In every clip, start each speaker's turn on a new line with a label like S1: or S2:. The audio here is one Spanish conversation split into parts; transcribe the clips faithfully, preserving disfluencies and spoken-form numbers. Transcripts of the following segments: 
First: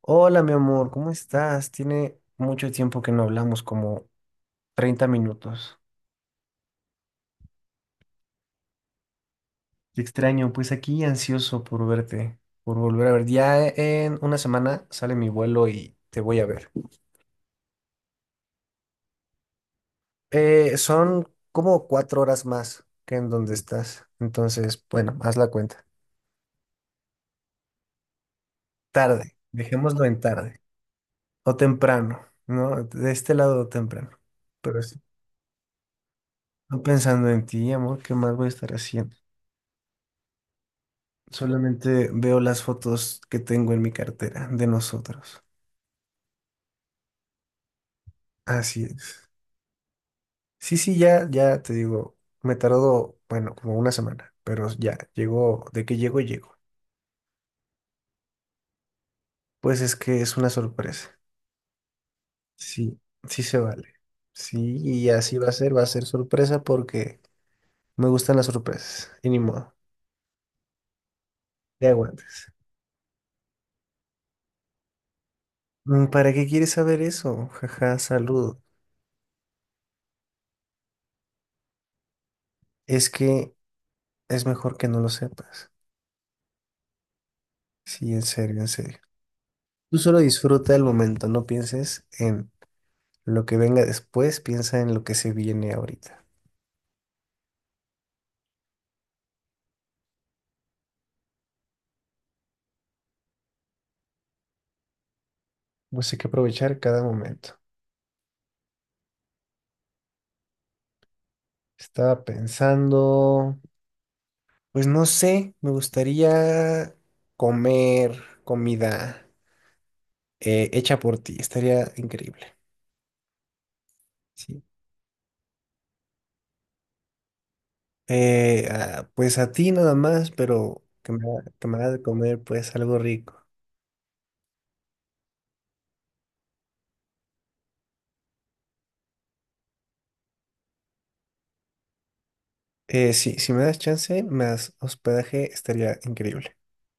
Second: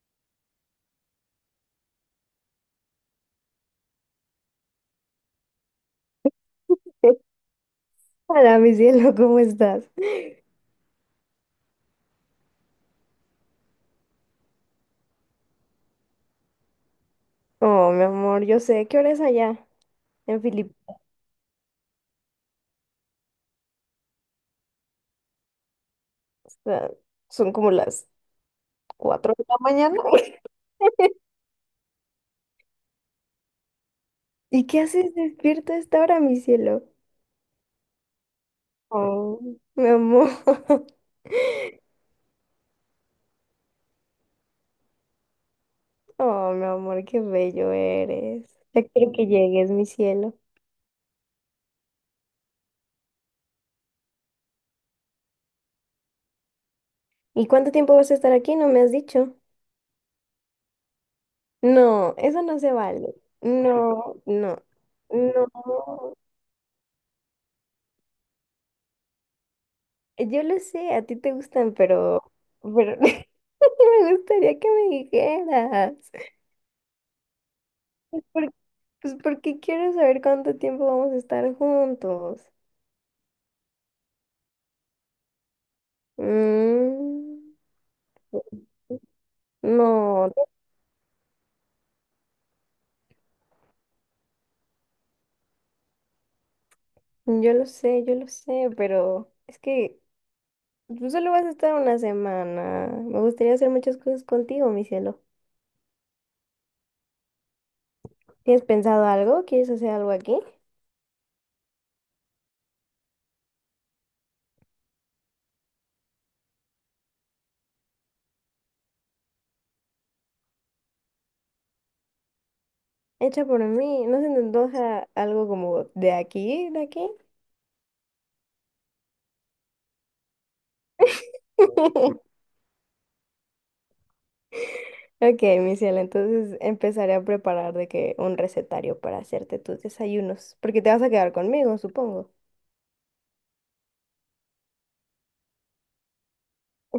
S1: Hola, mi amor, ¿cómo estás? Tiene mucho tiempo que no hablamos, como treinta minutos.
S2: Hola, mi cielo, ¿cómo estás?
S1: Te extraño, pues aquí ansioso por verte, por volver a ver. Ya en una semana sale mi vuelo y te voy a ver.
S2: Oh, mi amor, yo sé qué hora es allá en
S1: Eh,
S2: Filipinas.
S1: son como cuatro horas más que en donde estás. Entonces, bueno, haz la cuenta.
S2: Ah, son como las cuatro
S1: Tarde,
S2: de la mañana.
S1: dejémoslo en tarde. O temprano, ¿no? De este lado temprano.
S2: ¿Y qué
S1: Pero sí,
S2: haces despierto a esta hora, mi
S1: no
S2: cielo?
S1: pensando en ti, amor, ¿qué más voy a estar haciendo?
S2: Oh, mi amor.
S1: Solamente veo las fotos que tengo en mi cartera de nosotros.
S2: Oh, mi amor, qué bello eres. Ya
S1: Así
S2: quiero que
S1: es.
S2: llegues, mi cielo.
S1: Sí, sí, ya, ya te digo, me tardó, bueno, como una semana, pero ya llegó, de que llego, llego.
S2: ¿Y cuánto tiempo vas a estar aquí? No me has dicho.
S1: Pues es que es una sorpresa.
S2: No, eso no se
S1: Sí,
S2: vale.
S1: sí se vale.
S2: No,
S1: Sí,
S2: no,
S1: y así va a ser, va a ser
S2: no.
S1: sorpresa porque me gustan las sorpresas. Y ni modo,
S2: Yo lo sé, a ti te gustan,
S1: te
S2: pero,
S1: aguantes.
S2: pero me gustaría que me dijeras.
S1: Mm, ¿Para qué quieres saber eso? Jaja,
S2: Pues, por-
S1: saludo.
S2: pues porque quiero saber cuánto tiempo vamos a estar juntos.
S1: Es que es mejor que no lo sepas.
S2: Mm,
S1: Sí, en serio, en serio. Tú solo
S2: no,
S1: disfruta el momento, no pienses en lo que venga después, piensa en lo que se viene ahorita.
S2: yo lo sé, yo lo sé, pero es que tú solo vas a estar una semana. Me gustaría hacer muchas cosas contigo, mi cielo.
S1: Pues hay que aprovechar cada momento.
S2: ¿Tienes pensado algo? ¿Quieres hacer algo aquí?
S1: Estaba pensando, pues no sé, me gustaría comer comida eh, hecha por ti, estaría increíble.
S2: Hecha por mí. ¿No se te
S1: Sí.
S2: antoja algo como de aquí, de aquí?
S1: Eh, ah, pues a ti nada más, pero que me, que me hagas de comer pues algo rico.
S2: Ok, mi cielo, entonces empezaré a preparar de que un recetario para hacerte tus desayunos, porque te vas a quedar conmigo, supongo.
S1: Eh, sí, si me das chance, me das hospedaje, estaría increíble.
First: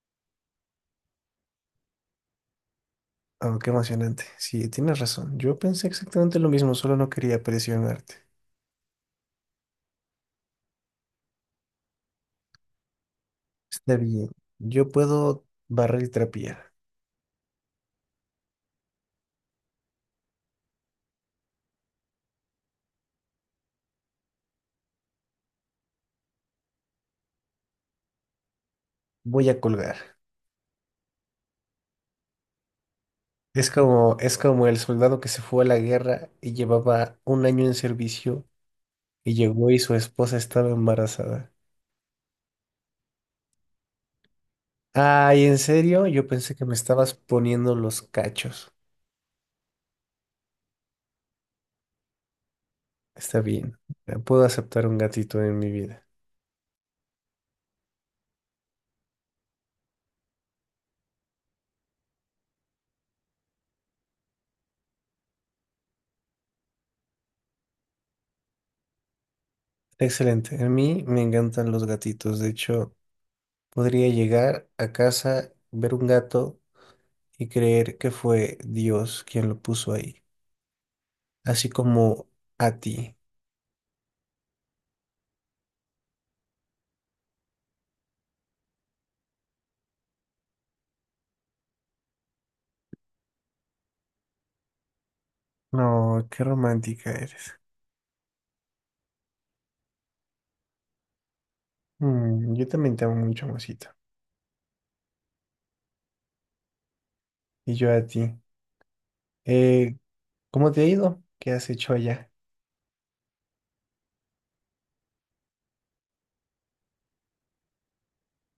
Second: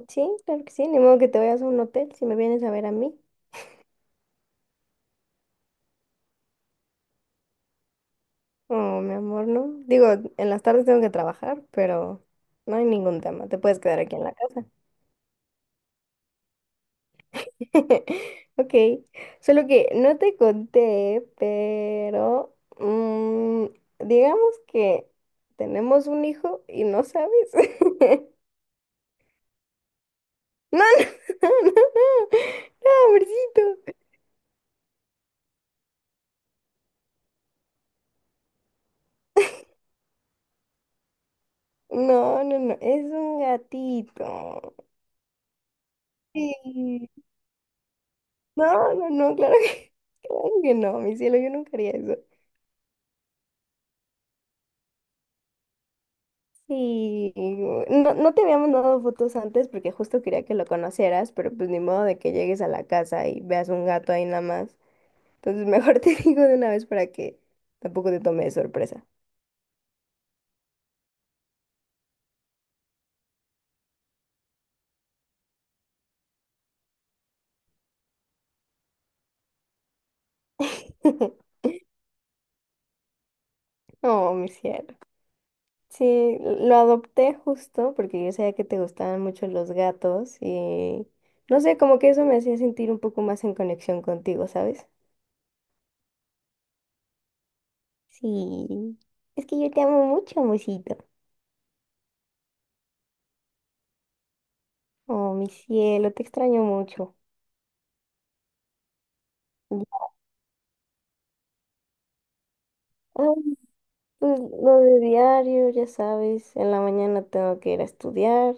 S2: Sí, claro que sí, ni modo que te vayas a un hotel si me vienes a ver a mí.
S1: Oh, qué emocionante. Sí, tienes razón. Yo pensé exactamente lo mismo, solo no quería presionarte.
S2: Oh, mi amor, no. Digo, en las tardes tengo que trabajar, pero no hay ningún tema, te puedes
S1: Está
S2: quedar aquí en
S1: bien.
S2: la casa.
S1: Yo puedo barrer y trapear.
S2: Ok, solo que no te conté, pero mm, digamos que tenemos un hijo y no sabes.
S1: Voy a colgar.
S2: No, no, no, no,
S1: Es
S2: pobrecito.
S1: como, es como el soldado que se fue a la guerra y llevaba un año en servicio y llegó y su esposa estaba embarazada.
S2: No, no, no, es un gatito.
S1: Ay, ¿en serio? Yo pensé que me
S2: Sí.
S1: estabas poniendo los cachos.
S2: No, no, no, claro que, claro que no, mi cielo, yo nunca haría eso.
S1: Está bien. Puedo aceptar un gatito en mi vida.
S2: Sí, no, no te había mandado fotos antes porque justo quería que lo conocieras, pero pues ni modo de que llegues a la casa y veas un gato ahí nada más. Entonces mejor te digo de una vez para que tampoco te tome de sorpresa.
S1: Excelente. A mí me encantan los gatitos. De hecho, podría llegar a casa, ver un gato y creer que fue Dios quien lo puso ahí, así como a ti.
S2: Oh, mi cielo. Sí, lo adopté justo porque yo sabía que te gustaban mucho los gatos y no sé, como que eso me hacía sentir un poco más en conexión contigo, ¿sabes?
S1: No, qué romántica eres.
S2: Sí, es que yo te amo mucho, amorcito.
S1: Mm, yo también te amo mucho, mosita.
S2: Oh, mi cielo, te extraño mucho.
S1: Y yo a ti. Eh,
S2: Ya,
S1: ¿cómo te ha ido? ¿Qué has hecho allá?
S2: pues lo de diario, ya sabes, en la mañana tengo que ir a estudiar,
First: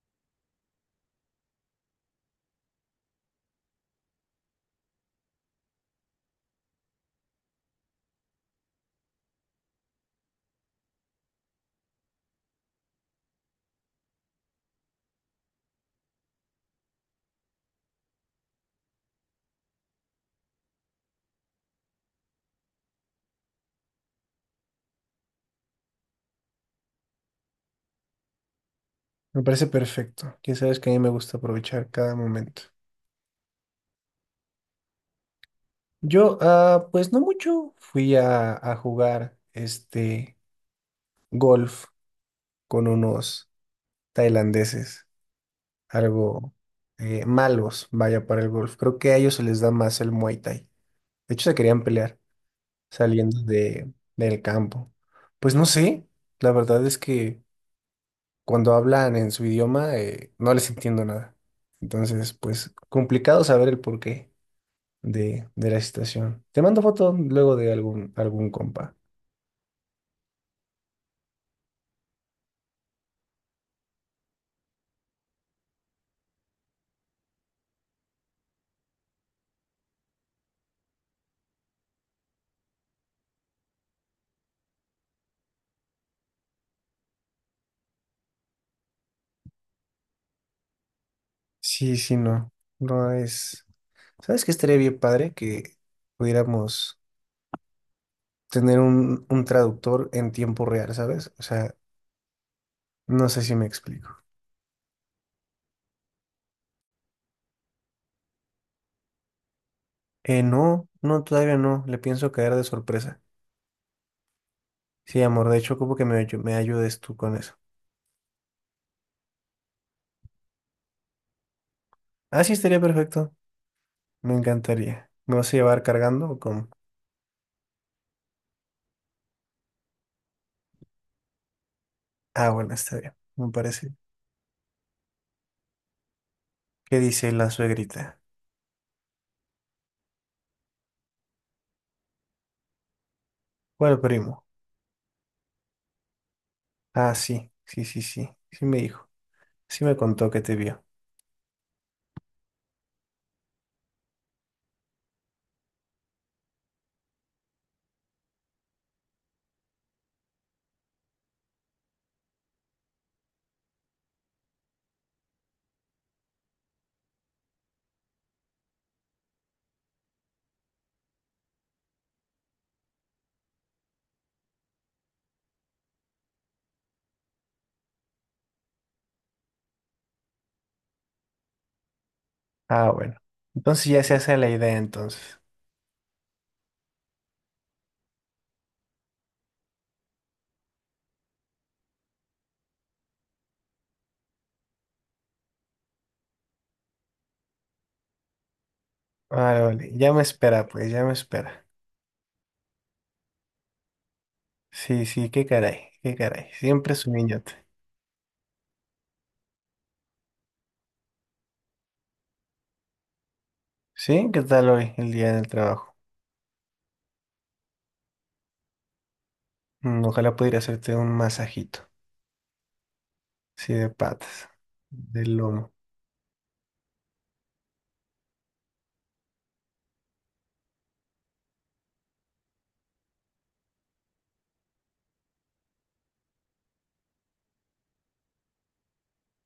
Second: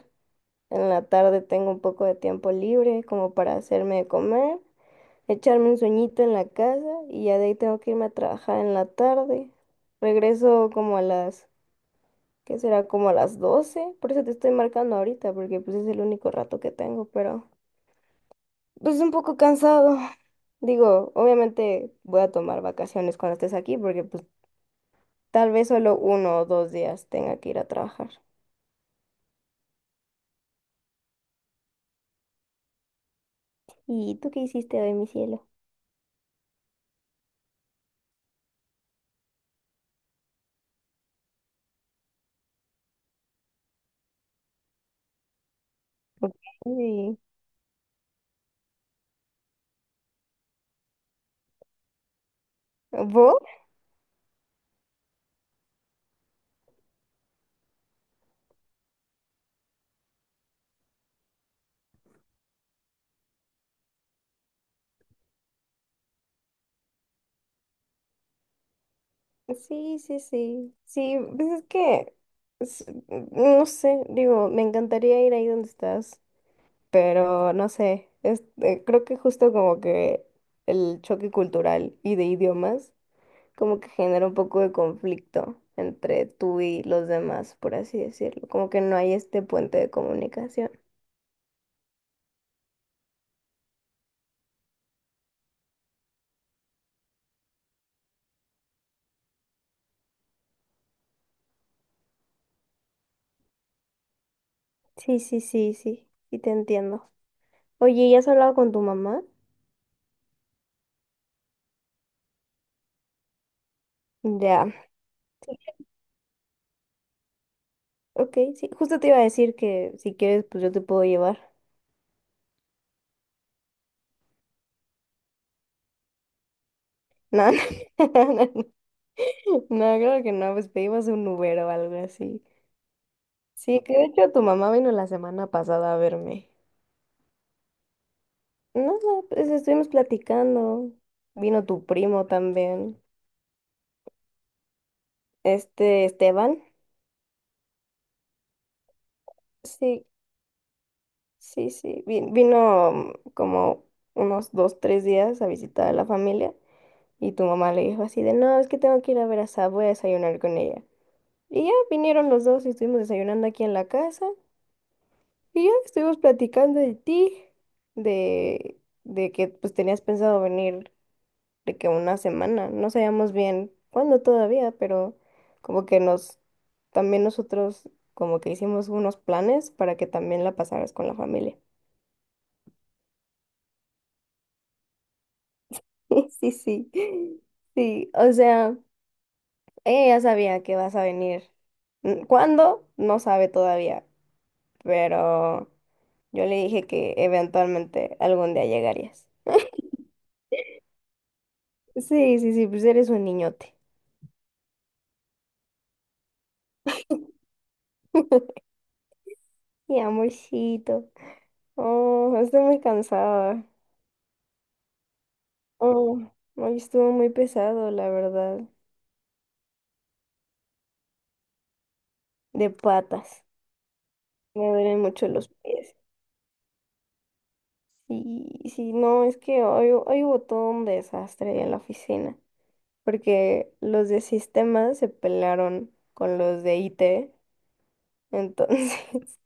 S2: en la tarde tengo un poco de tiempo libre como para hacerme de comer. Echarme un sueñito en la casa y ya de ahí tengo que irme a trabajar en la tarde. Regreso como a las, ¿qué será? Como a las doce. Por eso te estoy marcando ahorita, porque pues es el único rato que tengo, pero pues un poco cansado. Digo, obviamente voy a tomar vacaciones cuando estés aquí, porque pues tal vez solo uno o dos días tenga que ir a trabajar.
S1: Me parece perfecto. Ya sabes que a mí me gusta aprovechar cada momento.
S2: ¿Y tú qué hiciste hoy, mi cielo?
S1: Yo, ah, pues no mucho. Fui a, a jugar este golf con unos tailandeses,
S2: Ok.
S1: algo eh, malos, vaya, para el golf. Creo que a ellos se les da más el Muay Thai. De hecho, se querían pelear saliendo
S2: ¿Vos?
S1: de, del campo. Pues no sé, la verdad es que cuando hablan en su idioma eh, no les entiendo nada. Entonces, pues complicado saber el porqué de, de la situación. Te mando foto luego de algún, algún compa.
S2: Sí, sí, sí. Sí, pues es que, es- no sé, digo, me encantaría ir ahí donde estás, pero no sé, este, creo que justo como que el choque cultural y de idiomas como que genera un poco de conflicto entre tú y los demás, por así decirlo, como que no hay este puente de comunicación.
S1: Sí, sí, no. No es. ¿Sabes qué estaría bien padre que pudiéramos tener un, un traductor en tiempo real, sabes? O sea, no sé si me explico.
S2: Sí, sí, sí, sí, sí te entiendo. Oye, ¿ya has hablado con tu mamá?
S1: Eh, no, no, todavía no, le pienso caer de sorpresa.
S2: Ya,
S1: Sí, amor, de hecho, como que me, ayu- me ayudes tú con eso.
S2: ok, sí, justo te iba a decir que si quieres, pues yo te puedo llevar.
S1: Ah, sí, estaría perfecto, me encantaría. ¿Me vas a llevar cargando o cómo?
S2: No, no, creo que no, pues pedimos un Uber o algo así.
S1: Ah, bueno, está bien, me
S2: Sí,
S1: parece.
S2: que de hecho tu mamá vino la semana pasada a verme.
S1: ¿Qué dice la suegrita?
S2: Nada, pues estuvimos platicando. Vino tu primo también.
S1: ¿Cuál primo?
S2: Este, Esteban.
S1: Ah, sí, sí, sí, sí, sí me dijo, sí me
S2: Sí,
S1: contó que te vio.
S2: sí, sí. vi- Vino mm, como unos dos, tres días a visitar a la familia. Y tu mamá le dijo así de, no, es que tengo que ir a ver a Sab, voy a desayunar con ella. Y ya vinieron los dos y estuvimos desayunando aquí en la casa. Y ya estuvimos platicando de ti, de, de que pues tenías pensado venir de que una semana, no sabíamos bien cuándo todavía, pero como que nos, también nosotros como que hicimos unos planes para que también la pasaras con la familia.
S1: Ah, bueno, entonces ya se hace la idea entonces.
S2: Sí, sí, sí, o sea, ella ya sabía que vas a venir. Mm, ¿Cuándo? No sabe todavía, pero yo le dije que eventualmente algún día llegarías.
S1: Vale, vale, ya me espera, pues, ya me espera.
S2: Sí, sí, sí, pues eres un niñote.
S1: Sí, sí, qué caray, qué caray. Siempre es un niñote.
S2: Y amorcito. Oh, estoy muy cansada.
S1: ¿Sí? ¿Qué tal hoy, el día del trabajo?
S2: Oh, hoy estuvo muy pesado, la verdad.
S1: Mm, ojalá pudiera hacerte un masajito.
S2: De patas.
S1: Sí, de patas,
S2: Me duelen mucho
S1: del
S2: los
S1: lomo.
S2: pies. Sí, sí, no, es que hoy, hoy hubo todo un desastre en la oficina. Porque los de sistemas se pelearon con los de I T. Entonces,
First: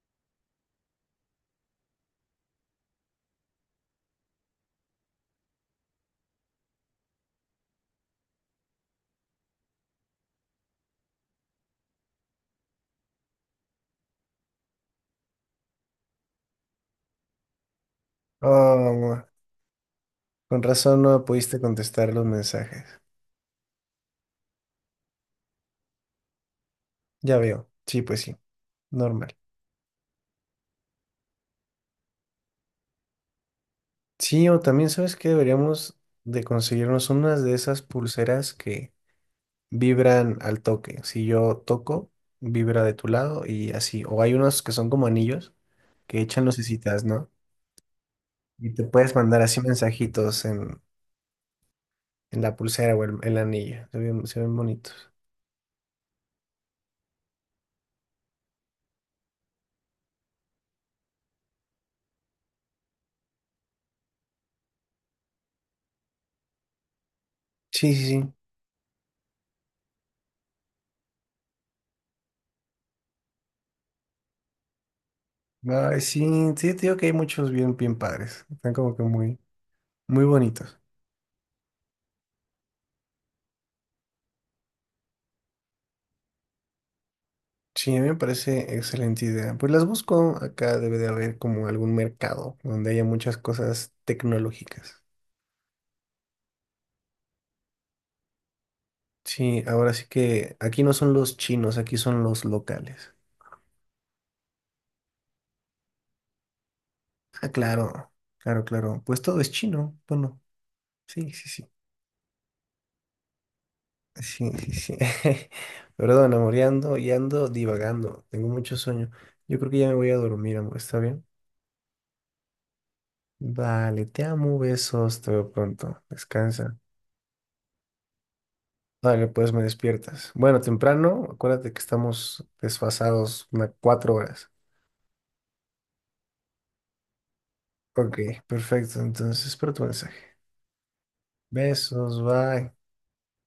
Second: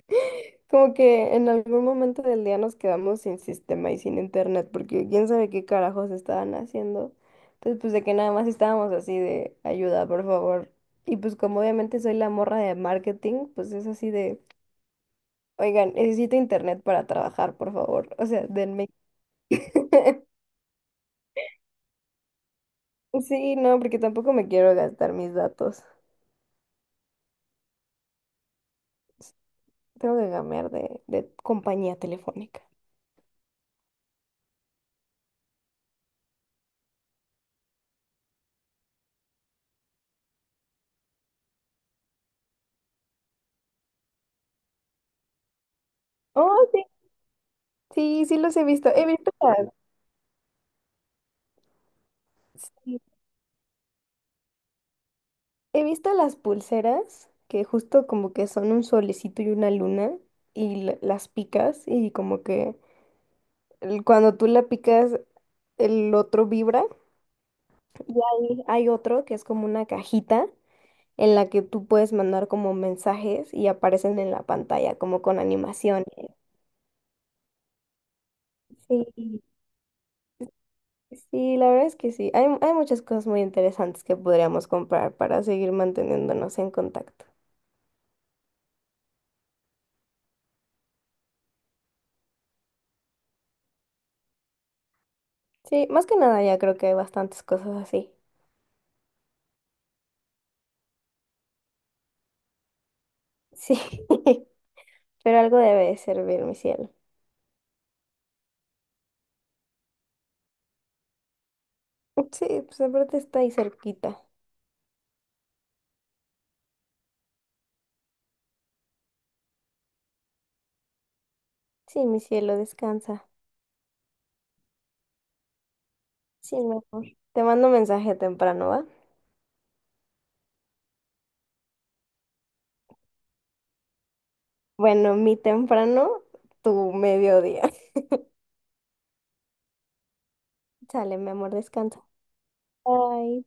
S2: como que en algún momento del día nos quedamos sin sistema y sin internet, porque quién sabe qué carajos estaban haciendo. Entonces, pues de que nada más estábamos así de ayuda, por favor. Y pues como obviamente soy la morra de marketing, pues es así de, oigan, necesito internet para trabajar, por favor. O sea,
S1: Oh,
S2: denme.
S1: amor, con razón no me pudiste contestar los mensajes.
S2: Sí, no, porque tampoco me quiero gastar mis datos.
S1: Ya veo. Sí, pues sí, normal.
S2: Tengo que cambiar de, de compañía telefónica.
S1: Sí, o también sabes que deberíamos de conseguirnos unas de esas pulseras que vibran al toque. Si yo toco, vibra de tu lado y así. O hay unos que son como anillos que echan
S2: Oh, sí,
S1: lucecitas, ¿no?
S2: sí, sí los he
S1: Y te
S2: visto. He
S1: puedes
S2: visto
S1: mandar así
S2: las,
S1: mensajitos en, en la pulsera
S2: sí,
S1: o el- en, la anilla. Se ven, se ven bonitos.
S2: He visto las pulseras que justo como que son un solecito y una luna y la- las picas y como que el- cuando tú la picas el otro vibra
S1: Sí, sí,
S2: y
S1: sí.
S2: hay, hay otro que es como una cajita en la que tú puedes mandar como mensajes y aparecen en la pantalla como con
S1: Ay,
S2: animaciones.
S1: sí, sí, te digo que hay muchos bien, bien padres. Están como que muy,
S2: Sí,
S1: muy bonitos.
S2: sí, la verdad es que sí. Hay, hay muchas cosas muy interesantes que podríamos comprar para seguir manteniéndonos en contacto.
S1: Sí, a mí me parece excelente idea. Pues las busco. Acá debe de haber como algún mercado donde haya muchas cosas tecnológicas.
S2: Sí, más que nada ya creo que hay bastantes cosas así.
S1: Sí, ahora sí que aquí no son los chinos, aquí son los locales.
S2: Sí. Pero algo debe de servir, mi cielo.
S1: Ah, claro, claro, claro. Pues todo es chino. Bueno, sí, sí, sí.
S2: Sí, pues aparte está ahí cerquita.
S1: Sí, sí, sí. Perdón, amor, ya ando, ya ando divagando. Tengo mucho sueño. Yo creo que ya me voy a dormir, amor. ¿Está bien?
S2: Sí, mi cielo, descansa.
S1: Vale, te amo, besos. Te veo pronto.
S2: Sí, mi
S1: Descansa.
S2: amor. Te mando un mensaje temprano, ¿va?
S1: Vale, pues me despiertas. Bueno, temprano, acuérdate que estamos desfasados unas cuatro horas.
S2: Bueno, mi temprano, tu mediodía.
S1: Ok, perfecto. Entonces espero tu mensaje.
S2: Sale, mi amor, descansa.
S1: Besos, bye.
S2: Bye.